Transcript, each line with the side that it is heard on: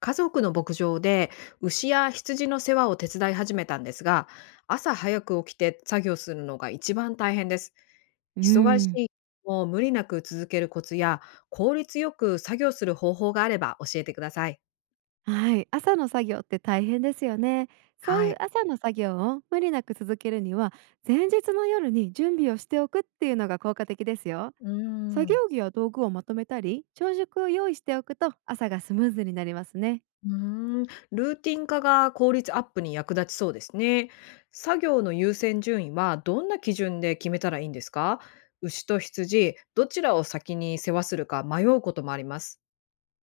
left: 家族の牧場で牛や羊の世話を手伝い始めたんですが、朝早く起きて作業するのが一番大変です。
right: う
left: 忙し
right: ん、
left: い日も無理なく続けるコツや効率よく作業する方法があれば教えてください。
right: はい、朝の作業って大変ですよね。そう
left: は
right: いう
left: い。
right: 朝の作業を無理なく続けるには、前日の夜に準備をしておくっていうのが効果的ですよ。
left: うー
right: 作業
left: ん
right: 着や道具をまとめたり、朝食を用意しておくと朝がスムーズになりますね。
left: うーんルーティン化が効率アップに役立ちそうですね。作業の優先順位はどんな基準で決めたらいいんですか？牛と羊どちらを先に世話するか迷うこともあります。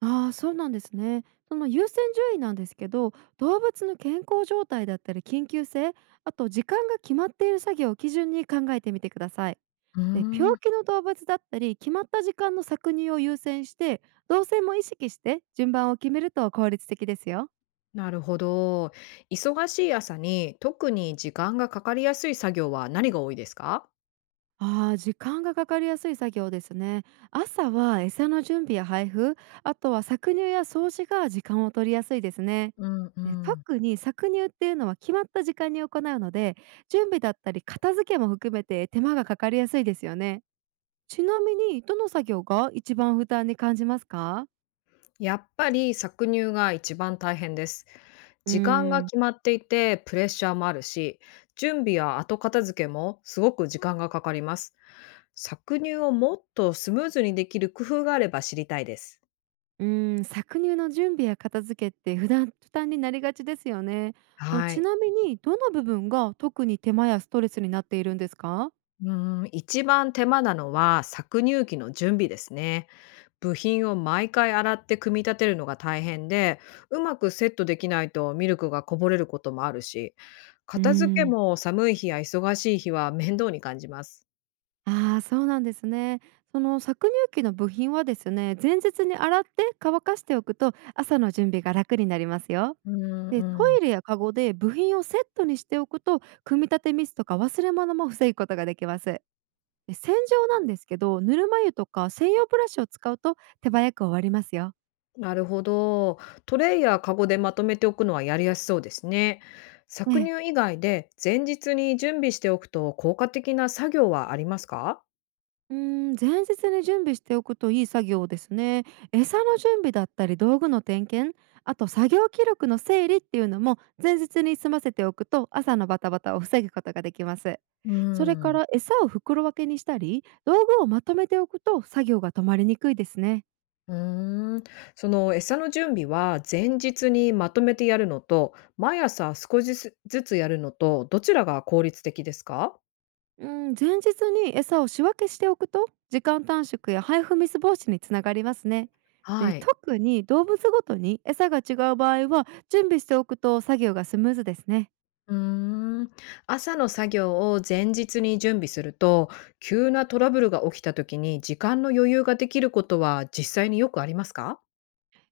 right: ああ、そうなんですね。その優先順位なんですけど、動物の健康状態だったり緊急性、あと時間が決まっている作業を基準に考えてみてください。
left: うー
right: で、病
left: ん
right: 気の動物だったり、決まった時間の搾乳を優先して、動線も意識して順番を決めると効率的ですよ。
left: なるほど。忙しい朝に特に時間がかかりやすい作業は何が多いですか？
right: 時間がかかりやすい作業ですね。朝は餌の準備や配布、あとは搾乳や掃除が時間を取りやすいですね。
left: うんう
right: で、
left: ん。
right: 特に搾乳っていうのは決まった時間に行うので、準備だったり片付けも含めて手間がかかりやすいですよね。ちなみに、どの作業が一番負担に感じますか？
left: やっぱり搾乳が一番大変です。
right: うー
left: 時間が
right: ん
left: 決まっていてプレッシャーもあるし、準備や後片付けもすごく時間がかかります。搾乳をもっとスムーズにできる工夫があれば知りたいです。
right: うー搾乳の準備や片付けって普段負担になりがちですよね。もう、
left: は
right: ち
left: い。
right: なみにどの部分が特に手間やストレスになっているんですか？
left: う一番手間なのは搾乳機の準備ですね。部品を毎回洗って組み立てるのが大変で、うまくセットできないとミルクがこぼれることもあるし、
right: うー
left: 片付け
right: ん、
left: も寒い日や忙しい日は面倒に感じます。
right: ああー、そうなんですね。その搾乳機の部品はですね、前日に洗って乾かしておくと朝の準備が楽になりますよ。
left: うんう
right: で、ト
left: ん。
right: イレやカゴで部品をセットにしておくと組み立てミスとか忘れ物も防ぐことができます。で、洗浄なんですけど、ぬるま湯とか専用ブラシを使うと手早く終わりますよ。
left: なるほど。トレイやカゴでまとめておくのはやりやすそうですね。搾乳以外で前日に準備しておくと効果的な作業はありますか？
right: 前日に準備しておくといい作業ですね。餌の準備だったり道具の点検、あと作業記録の整理っていうのも前日に済ませておくと朝のバタバタを防ぐことができます。
left: う
right: それか
left: ん。
right: ら、餌を袋分けにしたり道具をまとめておくと作業が止まりにくいですね。
left: うーん、その餌の準備は前日にまとめてやるのと、毎朝少しずつやるのと、どちらが効率的ですか？
right: うん、前日に餌を仕分けしておくと時間短縮や配布ミス防止につながりますね。で、
left: はい。
right: 特に動物ごとに餌が違う場合は準備しておくと作業がスムーズですね。
left: うーん。朝の作業を前日に準備すると、急なトラブルが起きた時に時間の余裕ができることは実際によくありますか？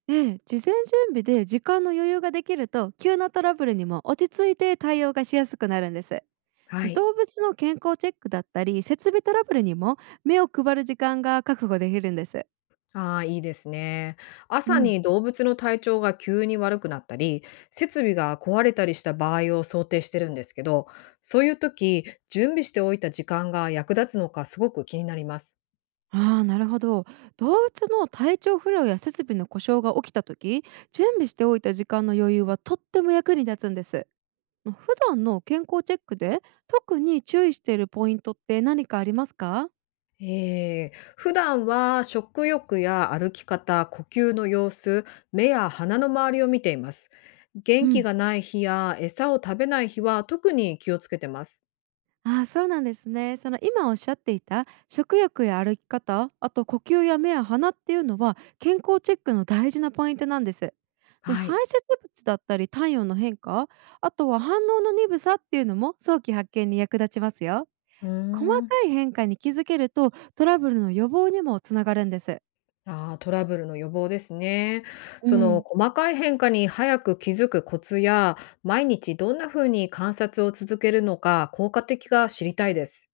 right: ええ、事前準備で時間の余裕ができると急なトラブルにも落ち着いて対応がしやすくなるんです。
left: はい。
right: 動物の健康チェックだったり設備トラブルにも目を配る時間が確保できるんです。
left: ああ、いいですね。
right: う
left: 朝
right: ん。
left: に動物の体調が急に悪くなったり、設備が壊れたりした場合を想定してるんですけど、そういう時、準備しておいた時間が役立つのかすごく気になります。
right: ああ、なるほど。動物の体調不良や設備の故障が起きた時、準備しておいた時間の余裕はとっても役に立つんです。まあ、普段の健康チェックで特に注意しているポイントって何かありますか？
left: 普段は食欲や歩き方、呼吸の様子、目や鼻の周りを見ています。
right: う
left: 元気
right: ん。
left: がない日や餌を食べない日は特に気をつけてます。
right: そうなんですね。その今おっしゃっていた食欲や歩き方、あと呼吸や目や鼻っていうのは健康チェックの大事なポイントなんです。で、
left: は
right: 排
left: い。
right: 泄物だったり体温の変化、あとは反応の鈍さっていうのも早期発見に役立ちますよ。
left: うー
right: 細か
left: ん。
right: い変化に気づけるとトラブルの予防にもつながるんです。
left: ああ、トラブルの予防ですね。
right: う
left: その
right: ん。
left: 細かい変化に早く気づくコツや、毎日どんな風に観察を続けるのか効果的か知りたいです。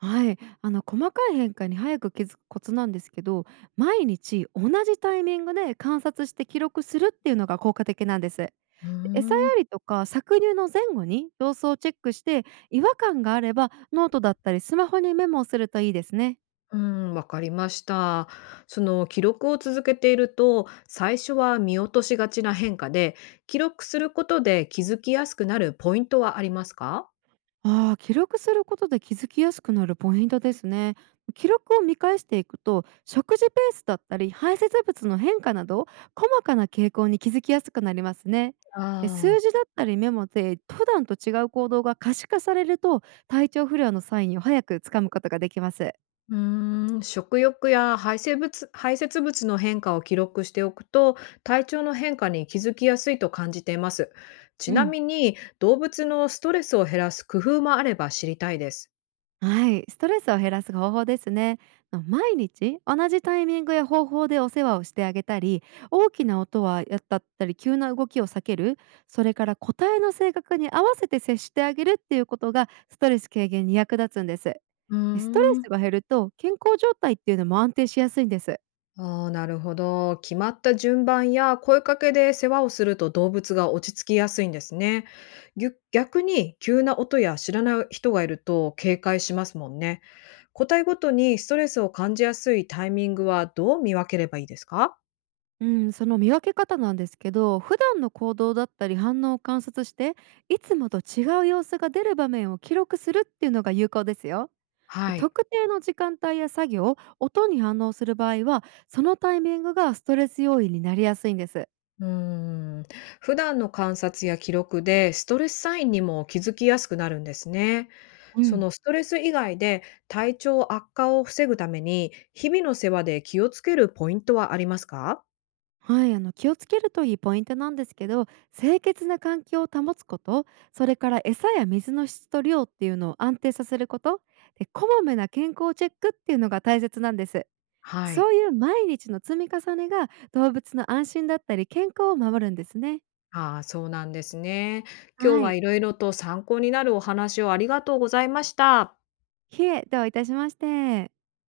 right: はい、細かい変化に早く気づくコツなんですけど、毎日同じタイミングで観察して記録するっていうのが効果的なんです。
left: うー
right: 餌や
left: ん。
right: りとか搾乳の前後に様子をチェックして、違和感があればノートだったりスマホにメモをするといいですね。
left: うん、わかりました。その記録を続けていると、最初は見落としがちな変化で、記録することで気づきやすくなるポイントはありますか？
right: ああ、記録することで気づきやすくなるポイントですね。記録を見返していくと食事ペースだったり排泄物の変化など細かな傾向に気づきやすくなりますね。
left: あ
right: で、数
left: あー、
right: 字だったりメモで普段と違う行動が可視化されると体調不良のサインを早くつかむことができます。
left: うーん、食欲や排泄物の変化を記録しておくと、体調の変化に気づきやすいと感じています。ち
right: う
left: な
right: ん。
left: みに、動物のストレスを減らす工夫もあれば知りたいです。
right: はい、ストレスを減らす方法ですね。毎日同じタイミングや方法でお世話をしてあげたり、大きな音はやったったり、急な動きを避ける、それから個体の性格に合わせて接してあげるっていうことがストレス軽減に役立つんです。
left: うー
right: で、ストレ
left: ん。
right: スが減ると健康状態っていうのも安定しやすいんです。
left: ああ、なるほど。決まった順番や声かけで世話をすると動物が落ち着きやすいんですね。逆に急な音や知らない人がいると警戒しますもんね。個体ごとにストレスを感じやすいタイミングはどう見分ければいいですか？
right: うん、その見分け方なんですけど、普段の行動だったり反応を観察して、いつもと違う様子が出る場面を記録するっていうのが有効ですよ。で、
left: はい。
right: 特定の時間帯や作業音に反応する場合はそのタイミングがストレス要因になりやすいんです。
left: うーん。普段の観察や記録で、ストレスサインにも気づきやすくなるんですね。
right: う
left: そ
right: ん。
left: のストレス以外で体調悪化を防ぐために、日々の世話で気をつけるポイントはありますか？
right: はい、気をつけるといいポイントなんですけど、清潔な環境を保つこと、それから餌や水の質と量っていうのを安定させること、で、こまめな健康チェックっていうのが大切なんです。
left: はい。
right: そういう毎日の積み重ねが動物の安心だったり健康を守るんですね。
left: ああ、そうなんですね。今日
right: は
left: は
right: い、
left: いろいろと参考になるお話をありがとうございました。
right: いえ、どういたしまして。